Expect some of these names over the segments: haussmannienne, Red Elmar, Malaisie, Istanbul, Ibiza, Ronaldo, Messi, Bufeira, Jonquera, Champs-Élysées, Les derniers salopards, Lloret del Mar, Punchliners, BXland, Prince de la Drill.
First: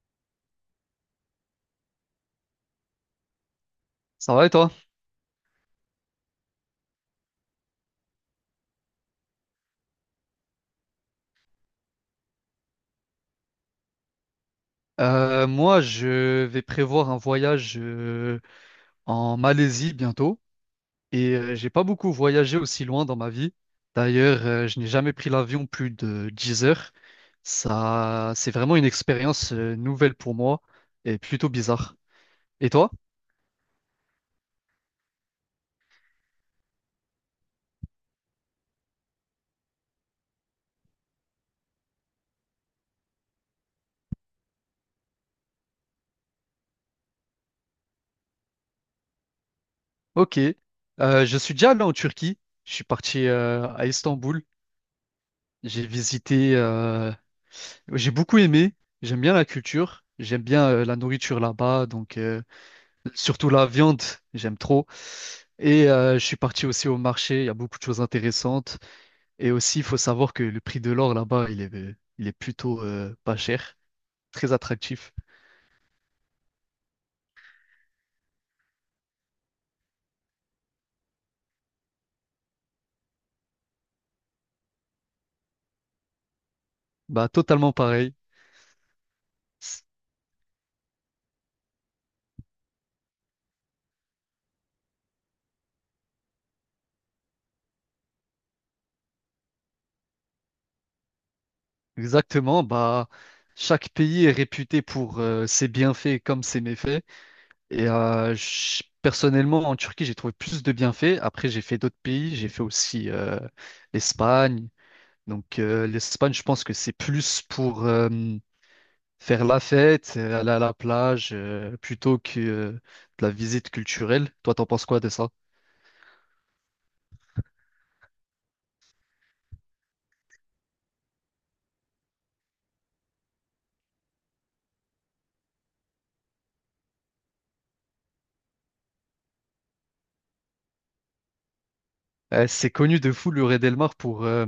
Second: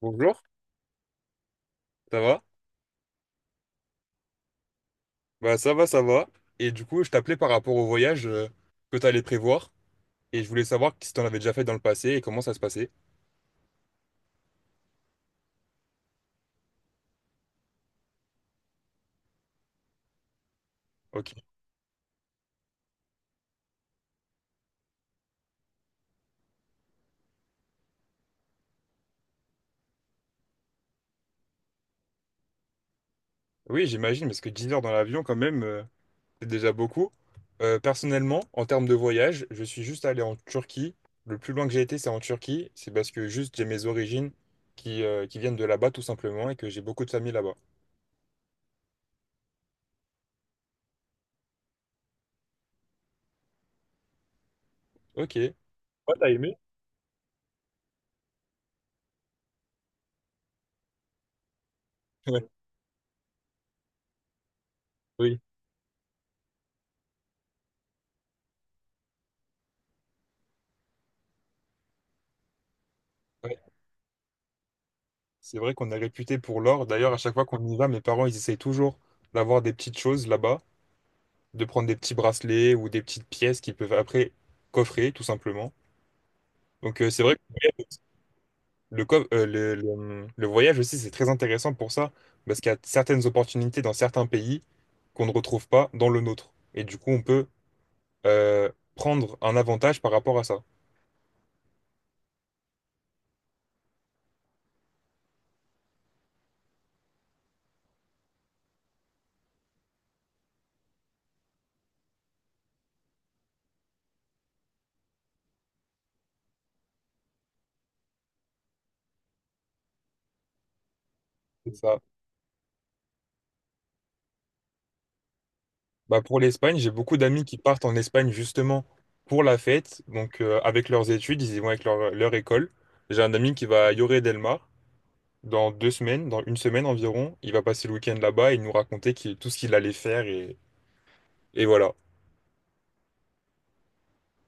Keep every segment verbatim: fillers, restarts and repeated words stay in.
Bonjour, ça va? Ça va et toi? Bah ça va, ça va. Et du coup, je t'appelais par rapport au voyage euh, que tu allais prévoir. Et je voulais savoir si t'en avais déjà fait dans le passé et comment ça se passait. Euh, moi, je vais prévoir un voyage euh, en Malaisie bientôt Ok. et euh, j'ai pas beaucoup voyagé aussi loin dans ma vie. D'ailleurs, euh, je n'ai jamais pris l'avion plus de dix heures. Ça, c'est vraiment une expérience euh, nouvelle pour moi et plutôt bizarre. Et toi? Oui, j'imagine, parce que dix heures dans l'avion, quand même, euh, c'est déjà beaucoup. Euh, personnellement, en termes de voyage, je suis juste allé en Turquie. Le plus loin que j'ai été, c'est en Turquie. C'est parce que juste j'ai mes origines qui, euh, qui viennent de là-bas, tout simplement, et que j'ai beaucoup de famille là-bas. Ok. Euh, je suis déjà allé en Turquie. Je suis parti euh, à Istanbul. Ok. Ouais, J'ai t'as visité aimé? euh, j'ai beaucoup aimé, j'aime bien la culture, j'aime bien euh, la nourriture là-bas, donc euh, Ouais. surtout la viande, j'aime trop. Oui. Et euh, je suis parti aussi au marché, il y a beaucoup de choses intéressantes. Et aussi, il faut savoir que le prix de l'or là-bas, il est, il est plutôt euh, pas cher, très attractif. C'est vrai qu'on est réputé pour l'or. D'ailleurs, à chaque fois qu'on y va, mes parents, ils essayent toujours d'avoir des petites choses là-bas, de prendre des petits bracelets ou des petites pièces qu'ils peuvent après coffrer, tout simplement. Donc, euh, c'est Bah, vrai que totalement pareil. le, co- euh, le, le- le voyage aussi, c'est très intéressant pour ça, parce qu'il y a certaines opportunités dans certains pays qu'on ne retrouve pas dans le nôtre. Et du coup, on peut euh, prendre un avantage par rapport à ça. Exactement, bah, chaque pays est réputé pour euh, ses bienfaits comme ses méfaits. Et euh, je- personnellement, en Turquie, j'ai trouvé plus de bienfaits. Après, j'ai fait d'autres pays, j'ai fait aussi euh, l'Espagne. Donc, euh, l'Espagne, je pense que c'est plus pour... euh, faire la fête, euh, aller à la plage, euh, plutôt que euh, de la visite culturelle. Toi, t'en penses quoi de ça? Bah pour l'Espagne, j'ai beaucoup d'amis qui partent en Espagne justement pour la fête. Donc euh, avec leurs études, ils y vont avec leur, leur école. J'ai un ami qui va à Lloret del Mar dans deux semaines, dans une semaine environ. Il va passer le week-end là-bas et nous raconter qu'il- tout ce qu'il allait faire et, et voilà. Euh, c'est connu de fou le Red Elmar pour euh,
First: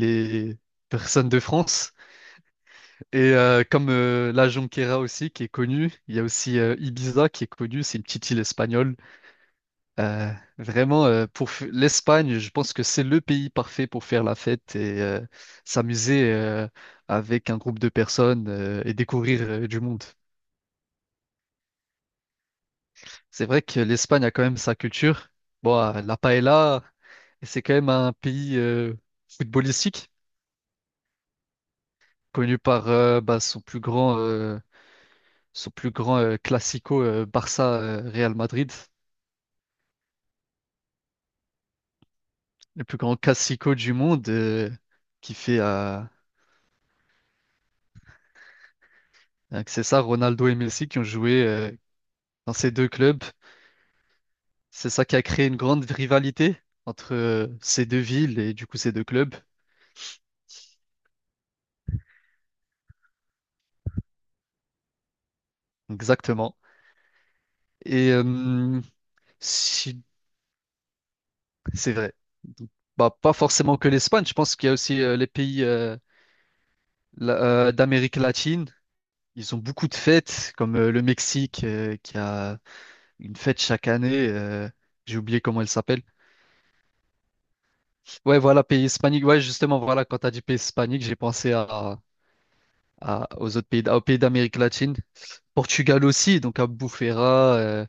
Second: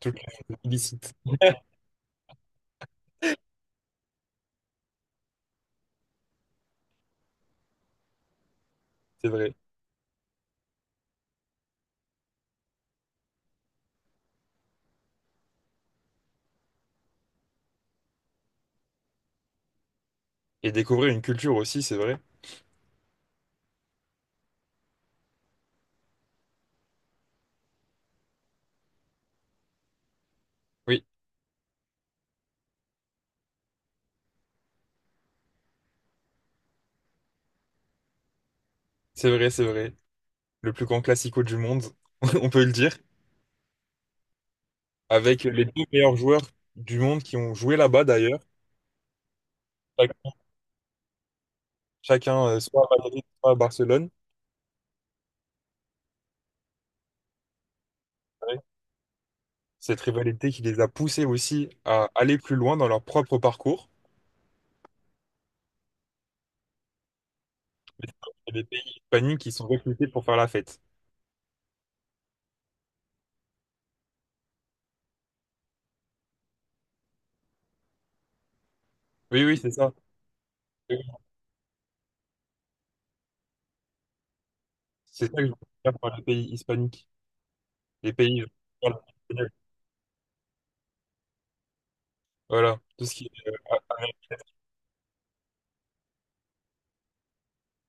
Tout le illicite, personnes de France. Et euh, comme euh, la Jonquera aussi, qui est connue, il y a aussi euh, Ibiza qui est connue, c'est une petite île espagnole. c'est vrai. Euh, vraiment, euh, pour f- l'Espagne, je pense que c'est le pays parfait pour faire la fête et euh, s'amuser euh, avec un groupe de personnes euh, et découvrir euh, du monde. Et découvrir une culture aussi, c'est vrai. C'est vrai que l'Espagne a quand même sa culture. Bon, euh, la paella, c'est quand même un pays euh, footballistique, Oui, connu par euh, bah, son plus grand, euh, son plus grand euh, classico euh, Barça-Real Madrid, c'est vrai, c'est vrai. Le plus grand classico du monde, on peut le le dire. plus grand classico du monde, euh, qui Avec fait les deux euh, meilleurs joueurs du monde qui ont joué là-bas d'ailleurs. euh, que c'est ça, Chac- Ronaldo et Messi qui ont joué euh, Chacun, dans euh, ces soit deux à clubs. Madrid, soit à Barcelone. C'est ça qui a créé une grande rivalité entre euh, ces deux villes et du coup ces deux clubs. Cette rivalité qui les a poussés aussi à aller plus loin dans leur propre parcours. Exactement. Mais Et c'est euh, vrai qu'il y a des pays hispaniques qui sont si réputés pour faire la fête. C'est vrai. Donc, bah, pas forcément que l'Espagne, je pense qu'il y a aussi euh, les pays euh, la- euh, d'Amérique latine. Oui, Ils oui, ont c'est beaucoup ça. de fêtes, comme euh, Oui, le oui. Mexique euh, qui a une fête chaque année. Euh, j'ai C'est ça oublié que je veux comment elle dire s'appelle. par les pays hispaniques. Les Ouais, pays. voilà, pays hispanique. Ouais, justement, voilà, quand tu as dit pays hispanique, j'ai pensé à, Voilà. Tout ce qui à- est, euh, aux autres pays, d- aux pays Amérique. d'Amérique latine. Portugal aussi, donc à Bufeira, euh,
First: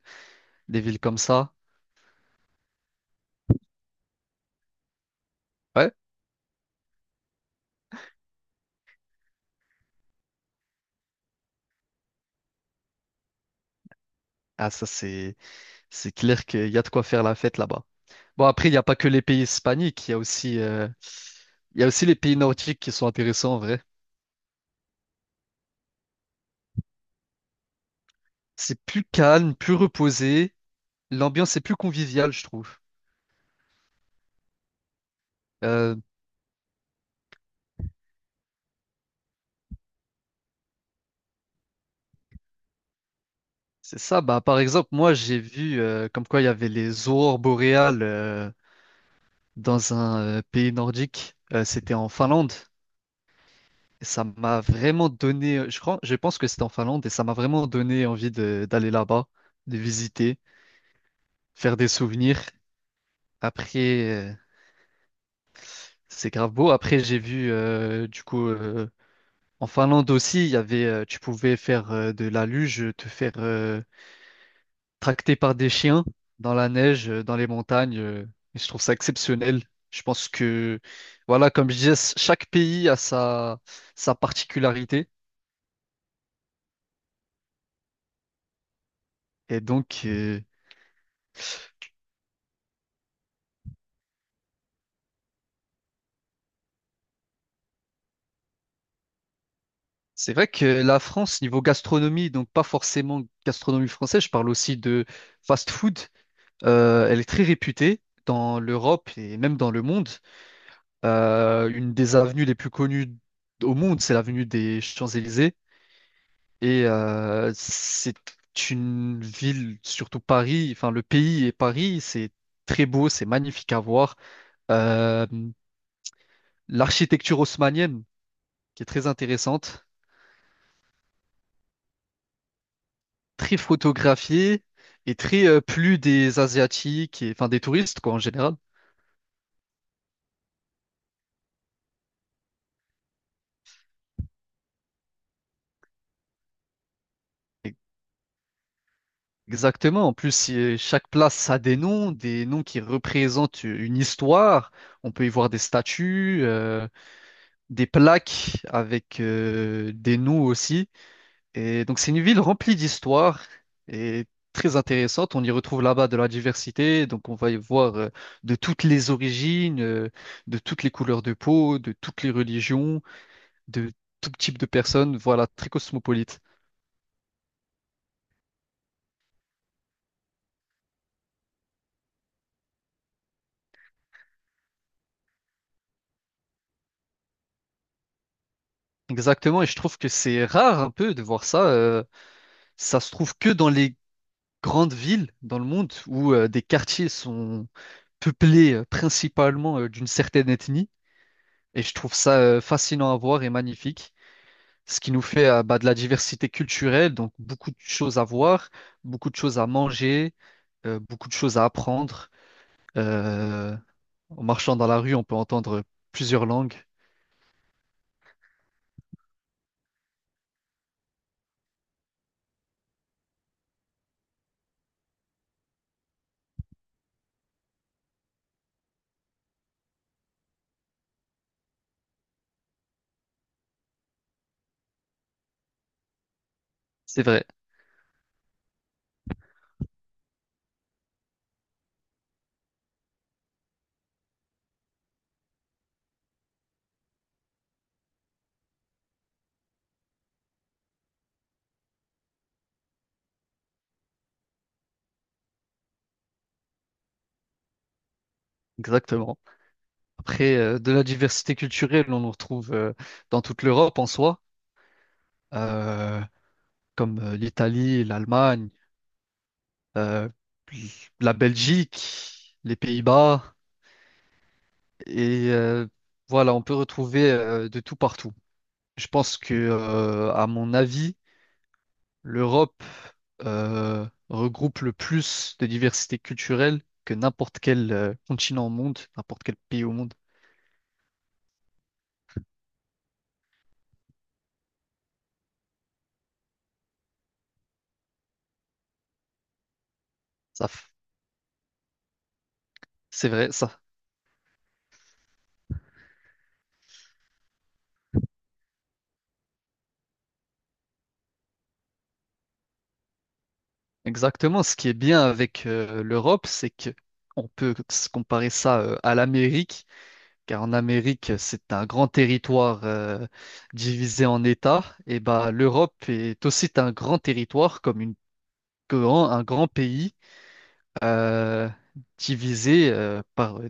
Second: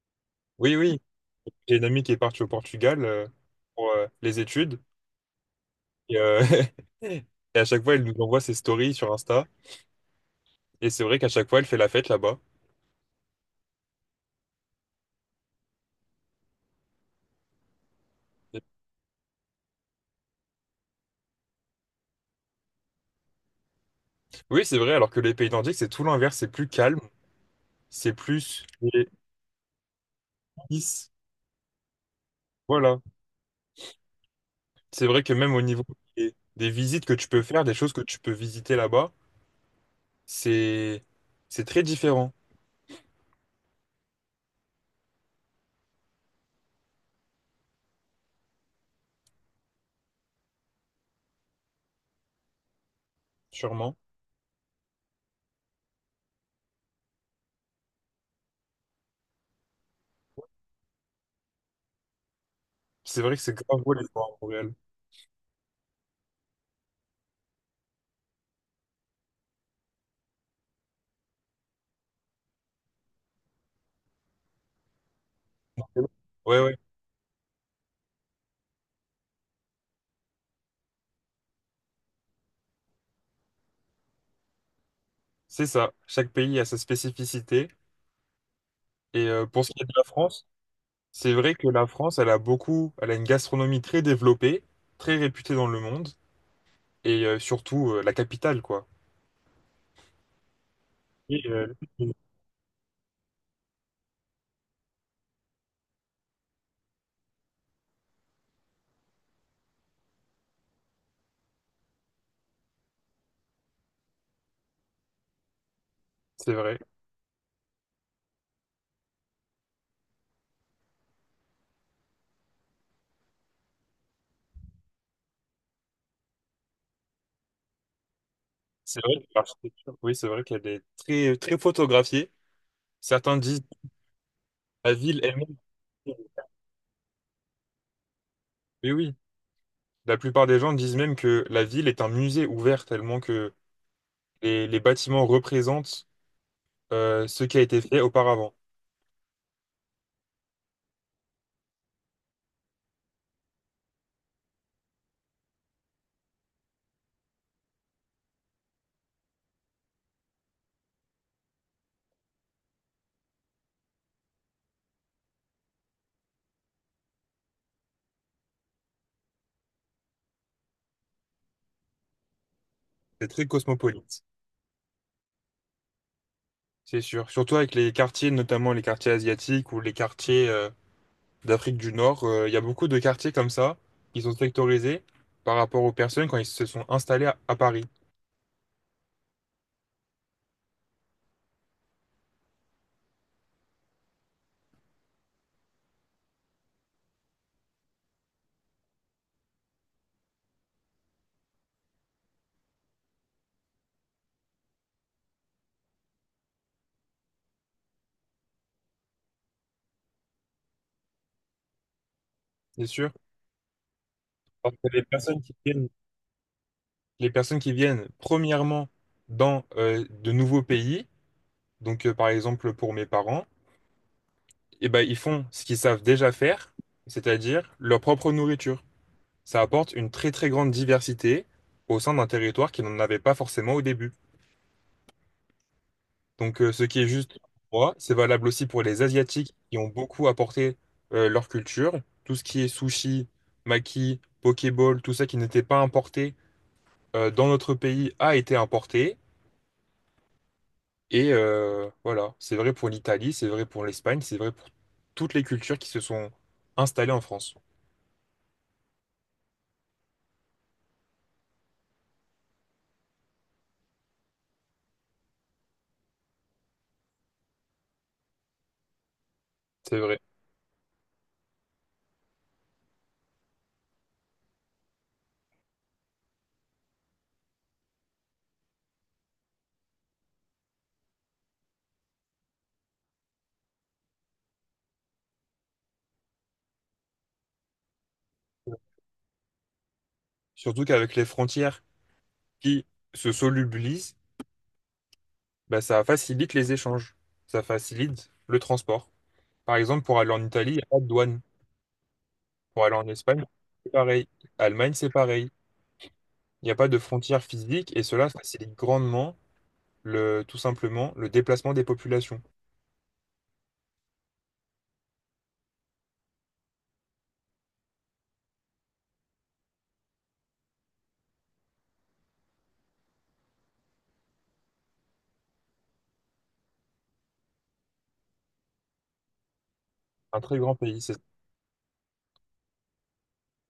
Oui, des villes oui. comme ça. J'ai une amie qui est partie au Portugal euh, pour euh, les études. Ouais, Et, euh, et à chaque fois, elle nous envoie ses stories sur Insta. Et c'est vrai qu'à chaque fois, elle fait la fête là-bas. ah, ça, c'est, c'est clair qu'il y a de quoi faire la fête là-bas. Bon, après, il n'y a pas que les pays hispaniques, il y a aussi, euh, il y a aussi les pays nordiques qui sont intéressants en vrai. Oui, c'est vrai, alors que les pays nordiques, c'est tout l'inverse, c'est plus calme, c'est plus C'est plus calme, plus reposé, lisse. l'ambiance est plus conviviale, je trouve. Voilà. C'est vrai que même au niveau Euh, des, des visites que tu peux faire, des choses que tu peux visiter là-bas, c'est c'est très différent, c'est ça, bah, par exemple, moi j'ai vu euh, comme quoi il y avait les aurores boréales euh, dans un euh, pays nordique. Euh, c'était en Finlande, sûrement. et ça m'a vraiment donné, je crois, je pense que c'était en Finlande, et ça m'a vraiment donné envie de- d'aller là-bas, de visiter, faire des souvenirs. C'est vrai que c'est Après. grave beau les voir Euh, en réel. C'est grave beau. Après, j'ai vu, euh, du coup, euh, en Finlande aussi, il y avait, euh, tu pouvais faire euh, de la luge, te faire euh, tracter par des chiens dans Ouais, la ouais, neige, euh, dans les montagnes. Euh, et je trouve ça exceptionnel. Je pense que, voilà, comme je disais, c- chaque pays a sa, sa particularité. c'est ça. Chaque pays a sa spécificité. Et euh, Et pour ce qui est de donc, la euh, France, c'est vrai que la France, elle a beaucoup, elle a une gastronomie très développée, très réputée dans le monde, et euh, surtout euh, la capitale, quoi. c'est vrai que la Et, France, niveau euh, gastronomie, donc pas forcément gastronomie française, je parle aussi de fast-food, euh, elle est très réputée dans l'Europe et même dans le monde. Euh, une des avenues les plus connues au monde, c'est l'avenue des Champs-Élysées. c'est vrai. Et euh, c'est une ville, surtout Paris, enfin le pays et Paris, c'est très beau, c'est magnifique à voir. Euh, L'architecture haussmannienne, qui est C'est très vrai que intéressante, l'architecture, oui, c'est vrai qu'elle est très, très photographiée. Certains très disent photographiée la et ville très elle-même. euh, plus des Asiatiques, et, enfin des touristes quoi en général. Mais oui, la plupart des gens disent même que la ville est un musée ouvert tellement que les, les bâtiments représentent euh, ce qui a été fait auparavant. Exactement. En plus, si, euh, chaque place a des noms, des noms qui représentent une histoire. On peut y voir des statues. Euh, des plaques avec euh, des nous aussi. Et donc c'est une ville remplie d'histoire et très intéressante. On y retrouve là-bas de la diversité. Donc on va y voir euh, de toutes les origines, euh, de toutes les couleurs de peau, de toutes les religions, C'est très de cosmopolite, tout type de personnes. Voilà, très cosmopolite. c'est sûr. Surtout avec les quartiers, notamment les quartiers asiatiques ou les quartiers euh, d'Afrique du Nord, euh, il y a beaucoup de quartiers comme ça qui sont sectorisés par rapport aux personnes quand ils se sont installés à, à Paris, Exactement. Et je trouve que c'est rare un peu de voir ça. Euh, ça se trouve que dans les grandes villes dans le monde où euh, des quartiers sont peuplés euh, principalement euh, d'une certaine ethnie. Et je trouve ça euh, fascinant à voir et magnifique, ce qui nous fait euh, bah, de la diversité culturelle, donc beaucoup de choses à voir, beaucoup de choses à manger, euh, beaucoup de choses à apprendre. c'est sûr. Euh, En Parce marchant dans que la les rue, on peut personnes qui entendre viennent, plusieurs langues. les personnes qui viennent premièrement dans euh, de nouveaux pays, donc euh, par exemple pour mes parents, et ben, ils font ce qu'ils savent déjà faire, c'est-à-dire leur propre nourriture. Ça apporte une très très grande diversité au sein d'un territoire qui n'en avait pas forcément au début. Donc euh, ce qui est C'est juste vrai, pour moi, c'est valable aussi pour les Asiatiques qui ont beaucoup apporté euh, leur culture. Tout ce qui est sushi, maki, pokéball, tout ça qui n'était pas importé euh, dans notre pays a été importé. Et euh, voilà, c'est vrai pour l'Italie, c'est vrai pour l'Espagne, c'est vrai pour toutes les cultures qui se sont installées en France. exactement. Après, euh, de la diversité culturelle, on en retrouve euh, dans toute l'Europe en soi, euh, comme euh, l'Italie, l'Allemagne, C'est vrai. euh, la Belgique, les Pays-Bas. Et euh, voilà, on peut retrouver euh, de tout partout. Je pense que, euh, à mon avis, l'Europe euh, regroupe le plus de diversité culturelle que n'importe quel euh, continent au monde, n'importe quel pays au monde. Surtout qu'avec les frontières qui se solubilisent, bah, ça facilite les échanges, ça facilite le transport. Par exemple, pour aller en Ça, Italie, il n'y a f- pas de douane. Pour aller en c'est Espagne, vrai, ça. c'est pareil. Allemagne, c'est pareil. Il n'y a pas de frontières physiques et cela facilite grandement le, tout simplement le déplacement des populations. Exactement. Ce qui est bien avec euh, l'Europe, c'est que on peut se comparer ça euh, à l'Amérique, car en Amérique, c'est un grand territoire euh, divisé en États. Et bah, l'Europe est aussi un grand territoire comme une grand, un grand pays Un très grand pays. C'est euh, divisé euh, par euh,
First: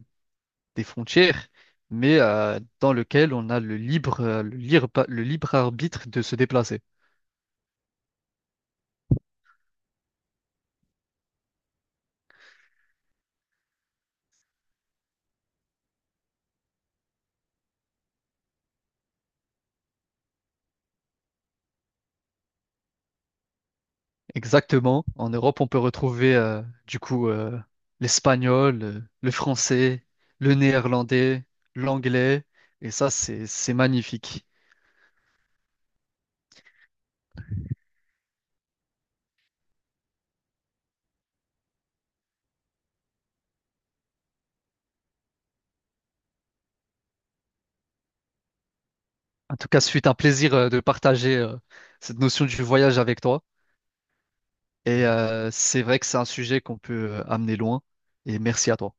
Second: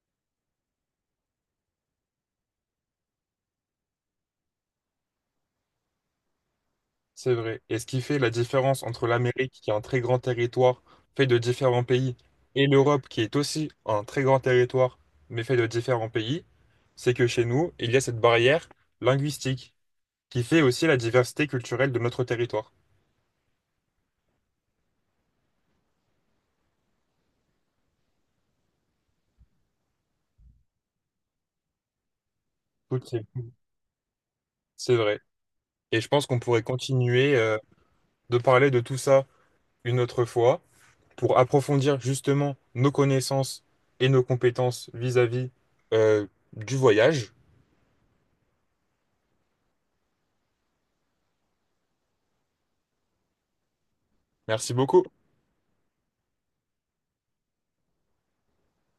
des frontières, mais euh, dans lequel on a le libre, euh, le libre, le libre arbitre de se déplacer. C'est vrai. Et ce qui fait la différence entre l'Amérique, qui est un très grand territoire fait de différents pays, et l'Europe, qui est aussi un très grand territoire, mais fait de différents pays, c'est que chez nous, il y a cette barrière linguistique qui fait aussi la diversité culturelle de notre territoire. Exactement. En Europe, on peut retrouver euh, du coup euh, l'espagnol, euh, le français, le néerlandais, l'anglais, et Toutes ça, ces- c'est c'est magnifique. C'est vrai. Et je pense qu'on pourrait continuer euh, de parler de tout ça une autre fois pour approfondir justement nos connaissances et nos compétences vis-à-vis euh, du voyage. En tout cas, ce fut un plaisir euh, de partager euh, cette notion du voyage avec toi. Merci beaucoup. Et euh, c'est vrai que c'est un sujet qu'on peut euh, amener loin. Et merci à toi.